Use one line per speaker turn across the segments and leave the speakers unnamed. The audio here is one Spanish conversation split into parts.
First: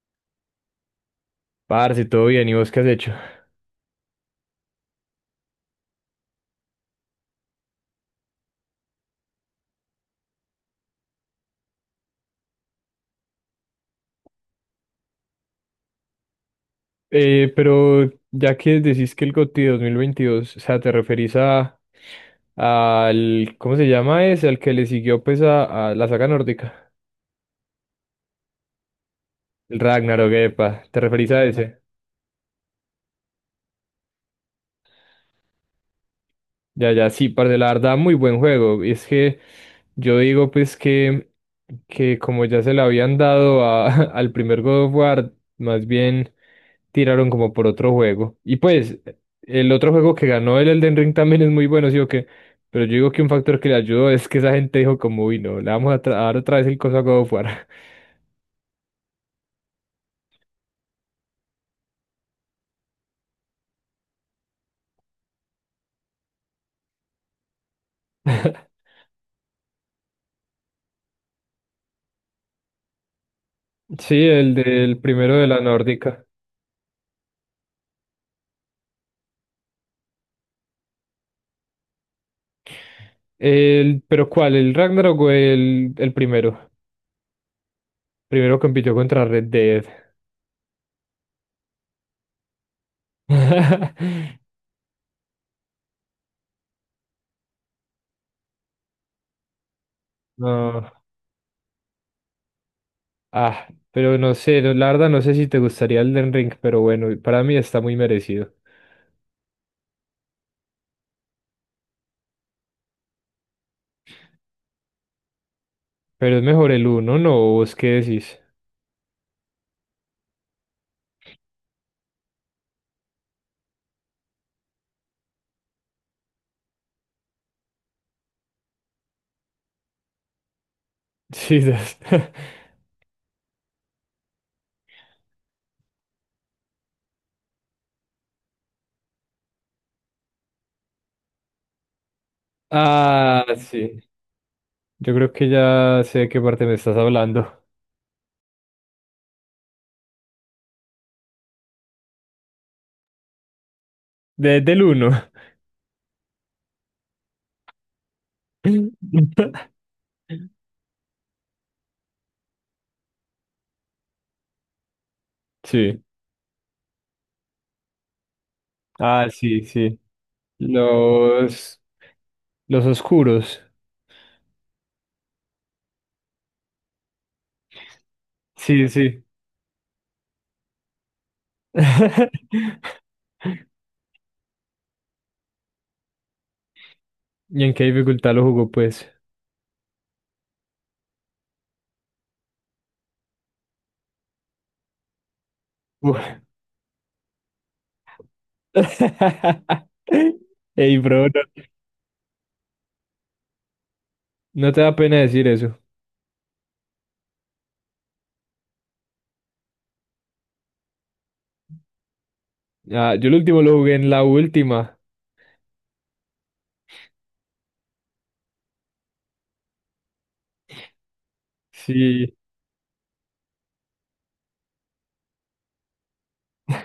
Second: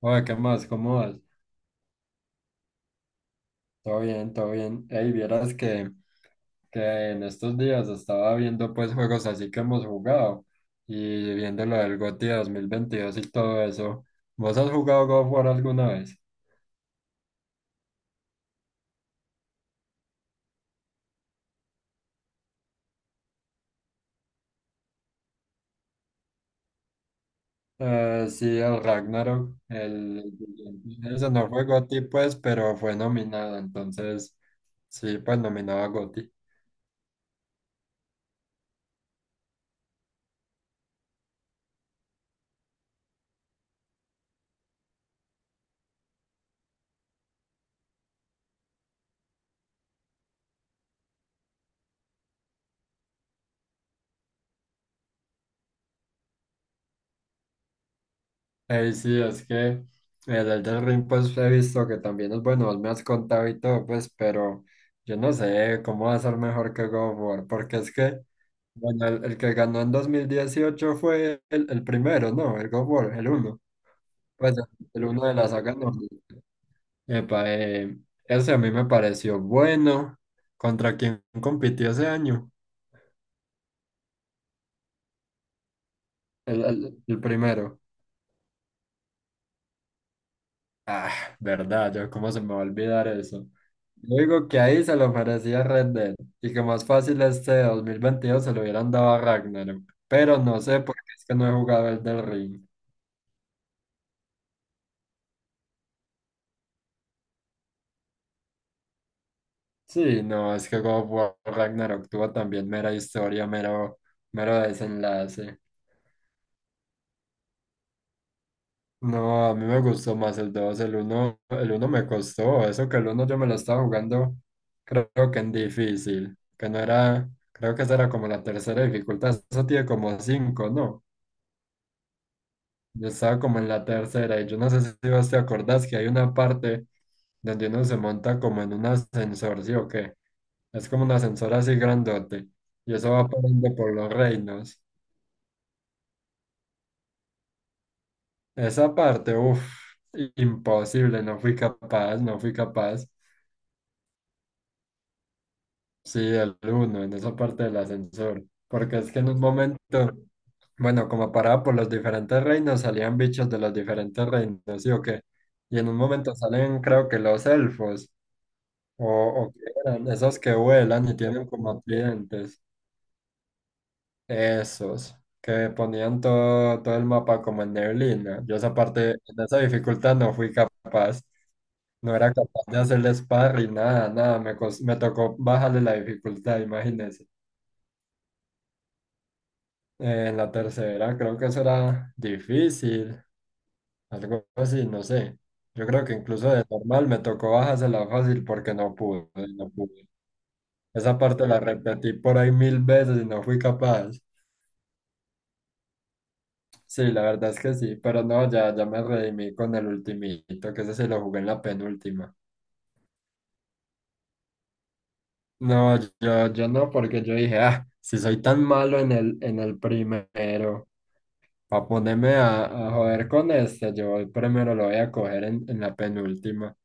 Oye, ¿qué más? ¿Cómo vas?
Parce, todo bien, ¿y vos qué has hecho?
Todo bien, todo bien. Ey, vieras que en estos días estaba viendo pues juegos así que hemos jugado y viendo lo del GOTY 2022 y todo eso. ¿Vos has jugado God of War alguna vez?
Pero ya que decís que el GOTY 2022, o sea, te referís a al, ¿cómo se llama ese? Al que le siguió pues a la saga nórdica.
Sí, el Ragnarok,
El Ragnarok,
el...
epa, ¿te referís
Ese
a
no fue
ese?
GOTY pues, pero fue nominado, entonces sí, pues nominado a GOTY.
Ya, sí, parce, la verdad, muy buen juego. Y es que yo digo, pues, que como ya se le habían dado al primer God of War, más bien tiraron como por otro juego. Y pues, el otro juego que ganó, el Elden Ring, también es muy bueno, ¿sí o qué? Pero yo digo que un factor que le ayudó es que esa gente dijo, como, uy, no, le vamos a, a dar otra vez el coso a God of War.
Ey, sí, es que el Elden Ring, pues he visto que también es bueno, vos me has contado y todo, pues, pero yo no sé cómo va a ser mejor que God of War, porque es que, bueno, el que ganó en 2018 fue el primero, ¿no? El God of War, el uno,
Sí, el
pues,
del
el uno de
primero de
la
la
saga nórdica.
nórdica.
Epa, ese a mí me pareció bueno. ¿Contra quién compitió ese año?
El, pero ¿cuál? ¿El Ragnarok o el
El,
primero?
el, el primero.
Primero compitió contra Red Dead.
Ah, verdad, yo cómo se me va a olvidar eso. Yo digo que ahí se lo merecía Red Dead y que más fácil este 2022 se lo hubieran dado a Ragnarok. Pero no sé
No,
por qué es que no he jugado el del Ring.
pero no sé, la verdad no sé si te gustaría el Den Ring, pero bueno, para mí está muy merecido.
Sí, no, es que God of War Ragnarok tuvo también mera historia, mero desenlace.
Pero es mejor el uno, ¿no? ¿Vos qué decís?
No, a mí me gustó más el dos. El uno, me costó, eso que el uno yo me lo estaba jugando, creo que en difícil, que no era, creo que esa era como la tercera dificultad, eso tiene como cinco, ¿no?
Sí,
Yo estaba como en la tercera y yo no sé si vos te acordás que hay una parte donde uno se monta como en un ascensor, ¿sí o qué? Es como un ascensor así grandote y eso va
Ah,
parando por
sí.
los reinos.
Yo creo que ya sé de qué parte me estás hablando.
Esa parte, uff, imposible, no fui capaz, no fui capaz.
De- del uno.
Sí, el uno, en esa parte del ascensor. Porque es que en un momento, bueno, como paraba por los diferentes reinos, salían bichos de los diferentes reinos, ¿sí o qué? Y en un
Sí.
momento salen, creo que los elfos, o,
Ah,
o qué
sí, sí.
eran, esos que vuelan y tienen
Los,
como clientes,
los oscuros.
esos, que ponían todo el mapa como en neblina. Yo esa
Sí,
parte,
sí.
en esa dificultad no fui capaz, no era capaz de hacerle sparring, nada, nada, me tocó bajarle la dificultad, imagínense.
¿Y en qué dificultad lo jugó, pues?
En la tercera creo que eso era difícil, algo así, no sé. Yo creo que incluso de normal me tocó bajársela fácil porque no pude, no pude.
Ey,
Esa
bro,
parte la
no,
repetí por ahí mil veces y no fui capaz.
no te da pena decir eso.
Sí, la verdad es que sí, pero no, ya me redimí con el ultimito, que ese se lo jugué en la penúltima.
Ah, yo el último lo jugué en la última.
No, yo no, porque yo dije, ah, si soy tan malo en el primero, para ponerme
Sí,
a, joder con este, yo el primero lo voy a coger en, la penúltima.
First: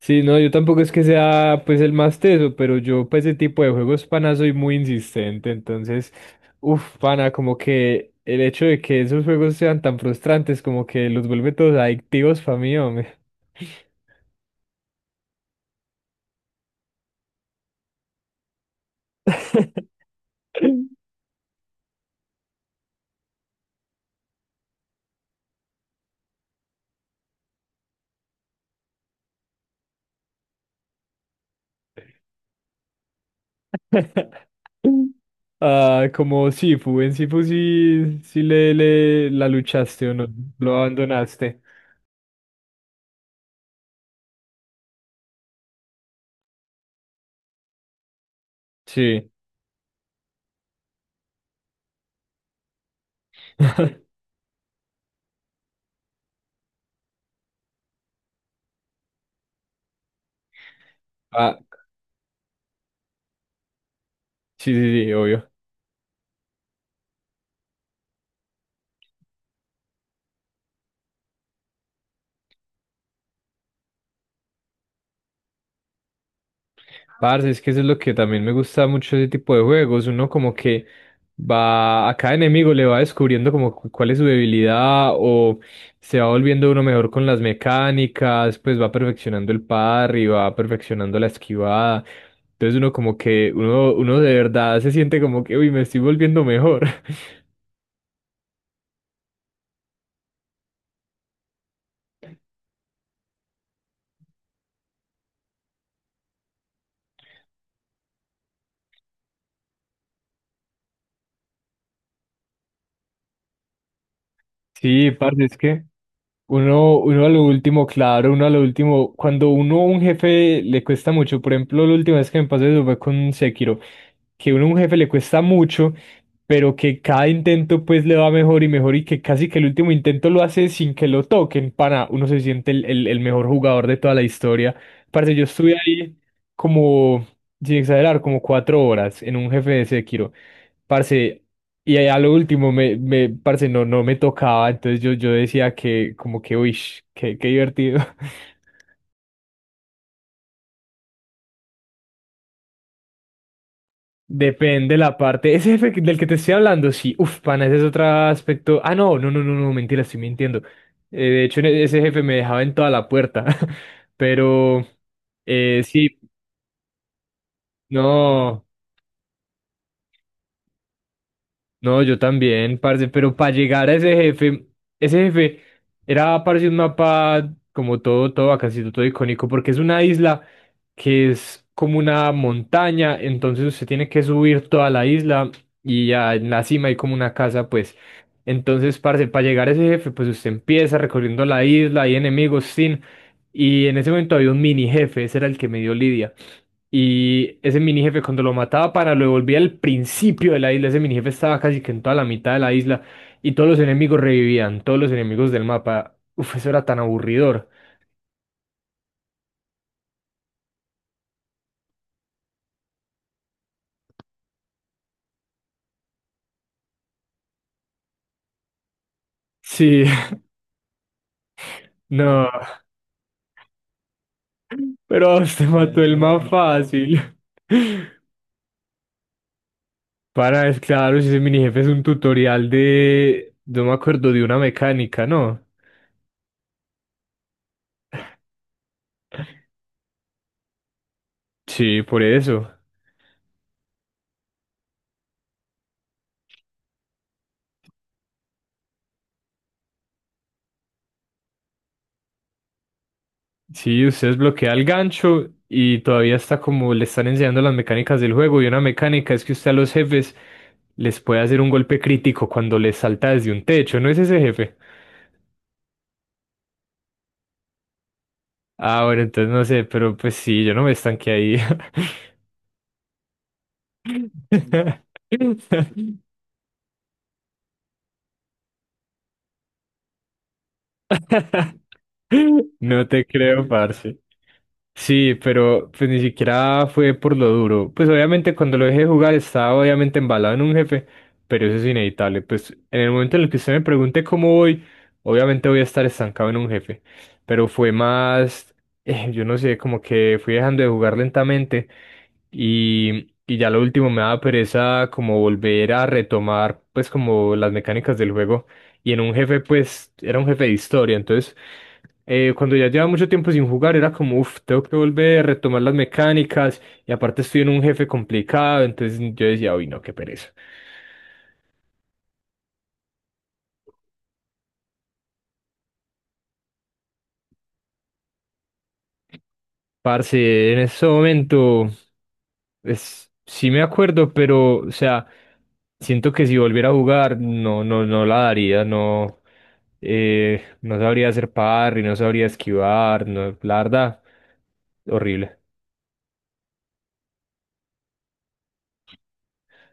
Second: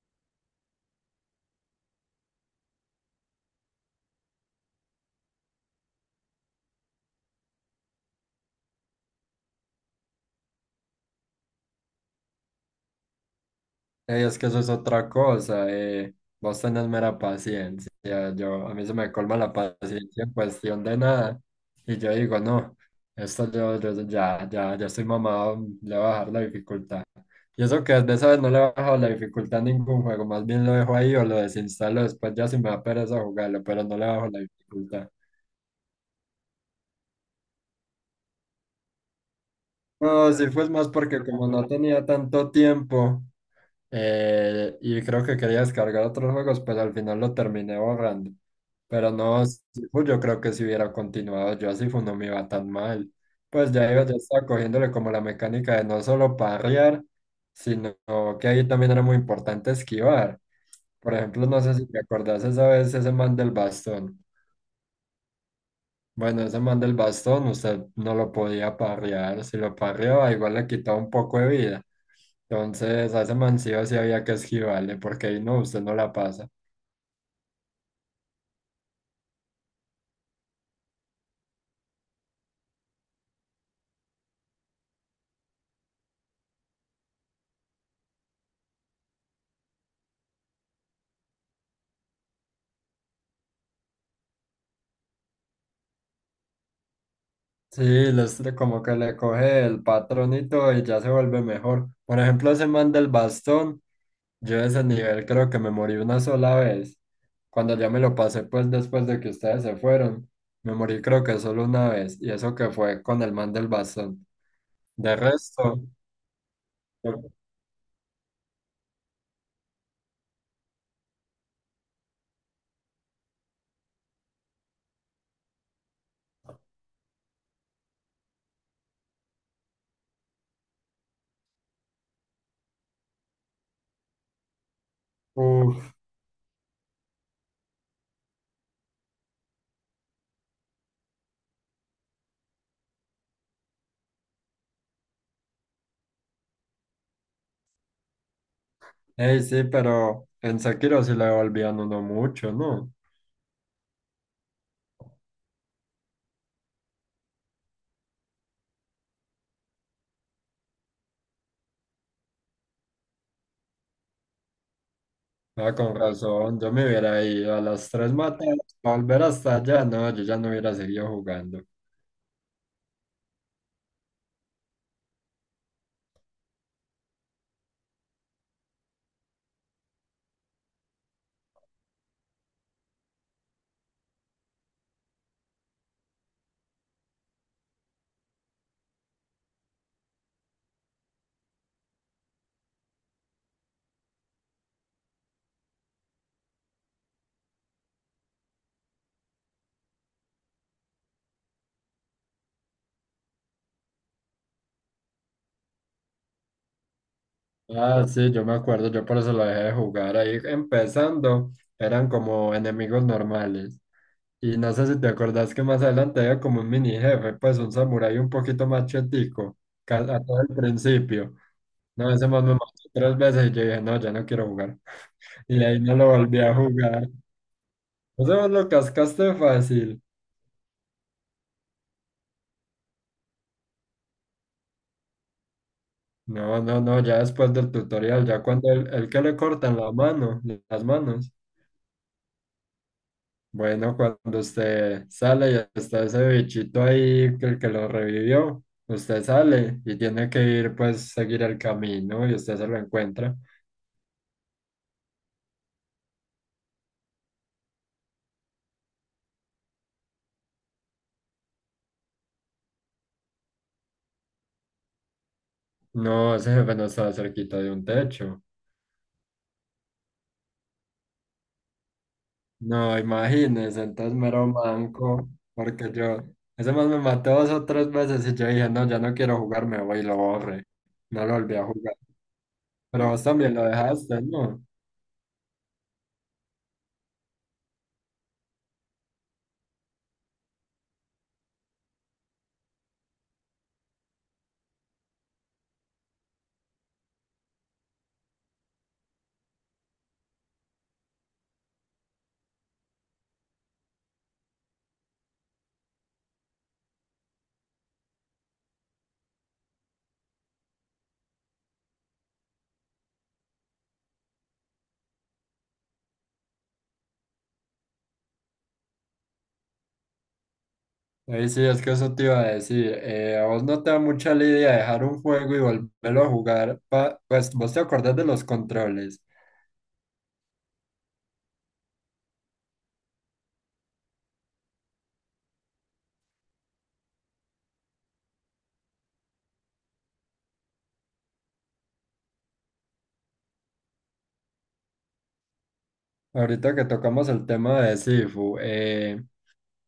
sí, no, yo tampoco es que sea pues el más teso, pero yo para ese tipo de juegos, pana, soy muy insistente. Entonces, uff, pana, como que el hecho de que esos juegos sean tan frustrantes, como que los vuelve todos adictivos para mí, hombre.
Ey, es que eso es otra cosa, eh. Vos tenés mera paciencia. Yo, a mí se me colma la paciencia en cuestión de nada. Y yo digo, no, esto yo ya estoy mamado, le voy a bajar la dificultad. Y eso que de esa vez no le he bajado la dificultad a ningún juego, más bien lo dejo ahí o lo desinstalo después ya si me da pereza jugarlo, pero no le bajo la dificultad.
Ah, como Sifu, en Sifu sí, le la luchaste o no,
No, sí fue
lo
más porque como
abandonaste.
no tenía tanto tiempo. Y creo que quería descargar otros juegos, pues al final lo terminé borrando. Pero
Sí.
no, Sifu, yo creo que si hubiera continuado yo a Sifu no me iba tan mal. Pues ya iba, ya estaba cogiéndole como la mecánica de no solo parrear, sino que ahí también era muy importante esquivar. Por ejemplo,
Ah,
no sé si te acordás esa vez ese man del bastón.
sí, sí, sí, obvio.
Bueno, ese man del bastón, usted no lo podía parrear. Si lo parreaba, igual le quitaba un poco de vida. Entonces, a ese man sí o sí había que esquivarle, porque ahí no, usted no la pasa.
Parce, es que eso es lo que también me gusta mucho ese tipo de juegos. Uno como que va, a cada enemigo le va descubriendo como cuál es su debilidad o se va volviendo uno mejor con las mecánicas, pues va perfeccionando el parry, va perfeccionando la esquivada. Entonces uno como que, uno de verdad se siente como que, uy, me estoy volviendo mejor.
Sí, les, como que le coge el patronito y ya se vuelve mejor. Por ejemplo, ese man del bastón, yo de ese nivel creo que me morí una sola vez. Cuando ya me lo pasé, pues después de que ustedes se fueron, me morí creo que solo una vez, y eso que fue con el man del bastón.
Sí,
De
parce, es que
resto,
uno a
yo-
lo último, claro, uno a lo último, cuando uno a un jefe le cuesta mucho, por ejemplo, la última vez que me pasó eso fue con Sekiro, que uno a un jefe le cuesta mucho, pero que cada intento pues le va mejor y mejor y que casi que el último intento lo hace sin que lo toquen, para uno se siente el mejor jugador de toda la historia. Parce, yo estuve
uf.
ahí como, sin exagerar, como 4 horas en un jefe de Sekiro. Parce, y a lo último parce, no, no me tocaba, entonces yo decía que como que, uy, qué divertido.
Ey, sí, pero en Sekiro sí le volvían uno mucho, ¿no?
Depende la parte. Ese jefe del que te estoy hablando, sí, uf, pana, ese es otro aspecto. Ah, no, no, no, no, no, mentira, estoy mintiendo. De hecho, en ese jefe me dejaba en toda la puerta. Pero,
Ah, con
sí,
razón, yo me hubiera ido a las tres matadas,
no.
volver hasta allá, no, yo ya no hubiera seguido jugando.
No, yo también, parce, pero para llegar a ese jefe era, parce, un mapa como todo, casi todo icónico, porque es una isla que es como una montaña, entonces usted tiene que subir toda la isla y ya en la cima hay como una casa, pues. Entonces, parce, para llegar a ese jefe, pues usted empieza recorriendo la isla, hay enemigos, sin, y en ese momento había un mini jefe, ese era el que me dio Lidia. Y ese mini jefe cuando lo mataba para lo devolvía al principio de la isla, ese mini jefe estaba casi que en toda la mitad de la isla y todos los enemigos revivían, todos los enemigos del mapa. Uf, eso era tan aburridor.
Ah, sí, yo me acuerdo, yo por eso lo dejé de jugar ahí empezando, eran como enemigos normales. Y no sé si te acordás que más adelante había como un mini jefe, pues un samurái un poquito más chetico,
Sí,
a todo el principio. No, ese más
no,
me mató tres veces y yo dije, no, ya no quiero jugar.
pero usted
Y ahí no
mató
lo
el
volví
más
a jugar.
fácil.
Eso vos lo cascaste fácil.
Para, es claro, si ese mini jefe es un tutorial de, no me acuerdo, de una mecánica, ¿no?
No, no, no, ya después del tutorial, ya cuando el que le cortan la mano, las manos.
Sí, por eso.
Bueno, cuando usted sale y está ese bichito ahí, que el que lo revivió, usted sale y tiene que ir, pues, seguir el camino y usted se lo encuentra.
Sí, usted desbloquea el gancho y todavía está como le están enseñando las mecánicas del juego. Y una mecánica es que usted a los jefes les puede hacer un golpe crítico cuando les salta desde un techo, ¿no es ese jefe?
No, ese jefe no estaba cerquita de un techo.
Ah, bueno, entonces no sé, pero pues sí, yo no me estanqué ahí.
No, imagínese, entonces mero manco, porque yo, ese más me mató dos o tres veces y yo dije, no, ya no quiero jugar, me voy y lo borré. No lo volví a jugar.
No
Pero
te
vos también
creo,
lo
parce.
dejaste, ¿no?
Sí, pero pues ni siquiera fue por lo duro. Pues obviamente cuando lo dejé de jugar estaba obviamente embalado en un jefe, pero eso es inevitable. Pues en el momento en el que usted me pregunte cómo voy, obviamente voy a estar estancado en un jefe. Pero fue más, yo no sé, como que fui dejando de jugar lentamente y ya lo último me daba pereza como volver a retomar pues como las mecánicas del juego. Y en un jefe pues era un jefe de historia, entonces cuando ya llevaba mucho tiempo sin jugar, era como, uff, tengo que volver a retomar las mecánicas. Y aparte estoy en un jefe complicado, entonces yo decía, uy, no, qué pereza.
Ahí sí, es que eso te iba a decir. A vos no te da mucha lidia dejar un juego y volverlo a jugar. Pues vos te acordás de los controles.
Parce, en ese momento, es, sí me acuerdo, pero, o sea, siento que si volviera a jugar, no la daría, no, no sabría hacer parry, no sabría esquivar, no, la verdad, horrible.
Ahorita que tocamos el tema de Sifu,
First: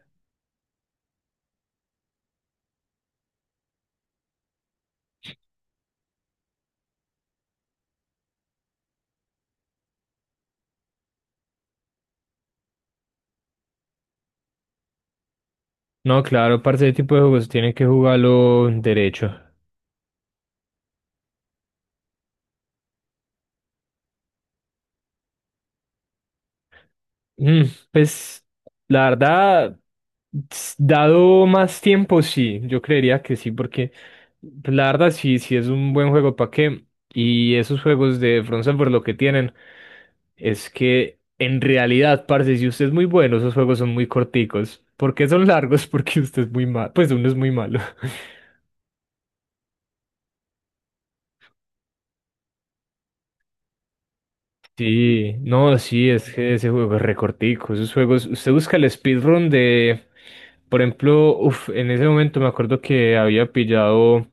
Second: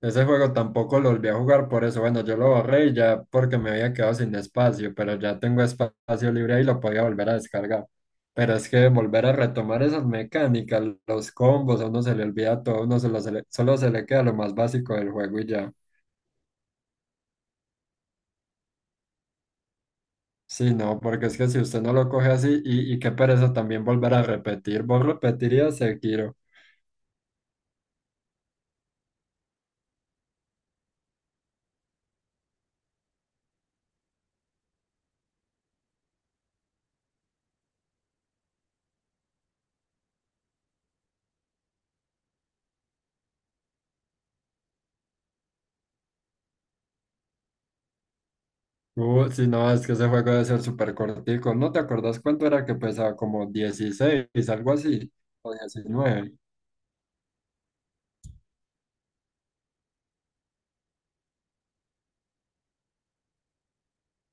ese juego tampoco lo volví a jugar por eso. Bueno, yo lo borré y ya porque me había quedado sin espacio, pero ya tengo espacio libre y lo podía volver a descargar. Pero es que volver a retomar esas mecánicas, los combos, a uno se le olvida todo, a uno se lo- se le- solo se le queda lo más básico del juego y ya.
No, claro, parce, ese tipo de juegos tienen que jugarlo derecho.
Sí, no, porque es que si usted no lo coge así, y qué pereza también volver a repetir, vos repetirías Sekiro.
Mm, pues la verdad, dado más tiempo, sí, yo creería que sí, porque pues, la verdad sí, sí es un buen juego para qué. Y esos juegos de Front Software lo que tienen es que en realidad, parce, si usted es muy bueno, esos juegos son muy corticos. ¿Por qué son largos? Porque usted es muy malo, pues uno es muy malo.
Si no, es que ese juego debe ser súper cortico. ¿No te acordás cuánto era que pesaba? Como 16, algo así,
Sí,
o
no, sí, es
19.
que ese juego es recortico, esos juegos, usted busca el speedrun de, por ejemplo, uf, en ese momento me acuerdo que había pillado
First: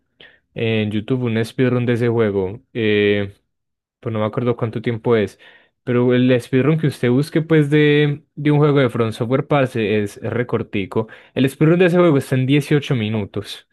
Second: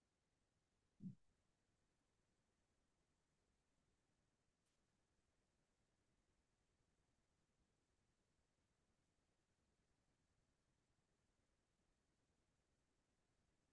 en YouTube un speedrun de ese juego. Pues no me acuerdo cuánto tiempo es. Pero el speedrun que usted busque, pues, de un juego de From Software, parce, es recortico. El speedrun de ese juego está en 18 minutos.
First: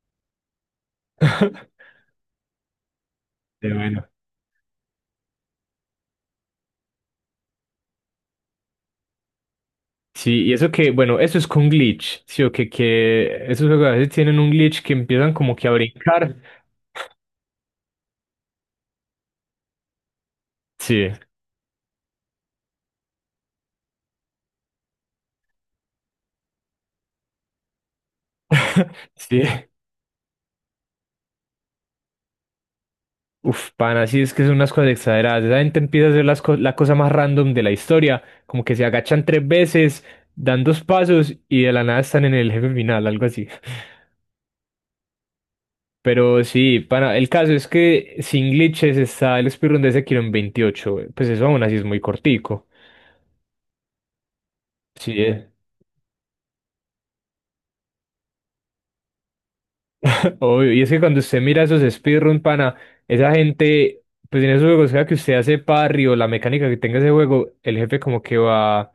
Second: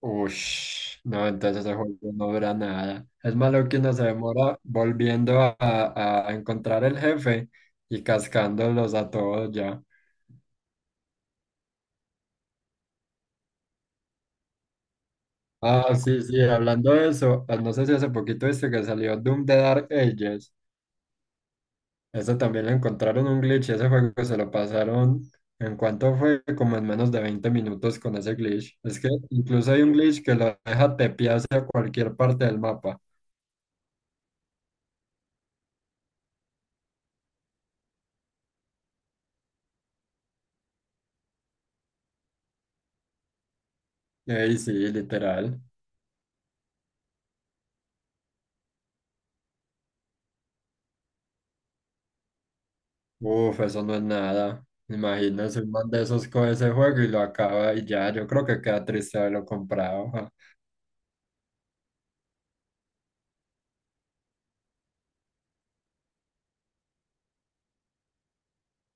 Ush, no, entonces ese juego no dura nada. Es malo
Pero
que uno se
bueno.
demora volviendo a encontrar el jefe y cascándolos a todos ya.
Sí, y eso que, bueno, eso es con glitch, ¿sí o que esos juegos a veces tienen un glitch que empiezan como que a
Ah, sí,
brincar.
sí, hablando de eso, ah, no sé si hace poquito viste que salió Doom de Dark Ages.
Sí,
Eso también le encontraron un glitch y ese juego se lo pasaron en cuanto fue como en menos de 20 minutos con ese glitch. Es que
sí.
incluso hay un glitch que lo deja tepear hacia cualquier parte del mapa.
Uf, pana. Sí es que son unas cosas exageradas. Esa gente empieza a hacer las la cosa más random de la historia, como que se agachan tres veces, dan dos pasos y de la nada están en el jefe final, algo así.
Ey, sí, literal.
Pero sí, pana, el caso es que sin glitches está el speedrun de ese kilo en 28. Pues eso aún así es muy cortico.
Uf, eso no es nada.
Sí, eh.
Imagínese un man de esos con ese juego y lo acaba y ya. Yo creo que queda triste haberlo comprado. Ja.
Obvio, y es que cuando usted mira esos speedrun, pana, esa gente, pues en esos juegos, sea que usted hace parry o la mecánica que tenga ese juego, el jefe como que va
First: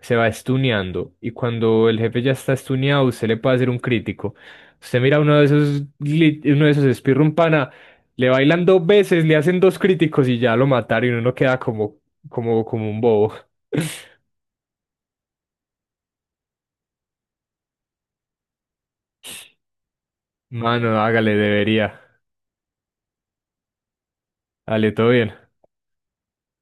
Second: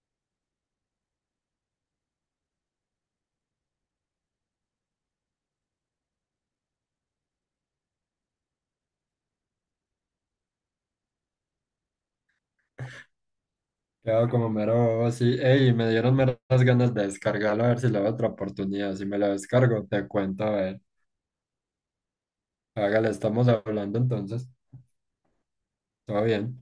se va estuneando y cuando el jefe ya está estuneado, usted le puede hacer un crítico. Usted mira uno de esos, uno de esos speedrun pana, le bailan dos veces, le hacen dos críticos y ya lo mataron y uno queda como, como un bobo.
Queda como mero bobo, sí. Ey, me dieron meras ganas de descargarlo a ver si le doy otra oportunidad. Si me lo descargo, te cuento, a ver.
Mano, hágale, debería.
Hágale, estamos hablando entonces.
Dale, todo bien.
Todo bien.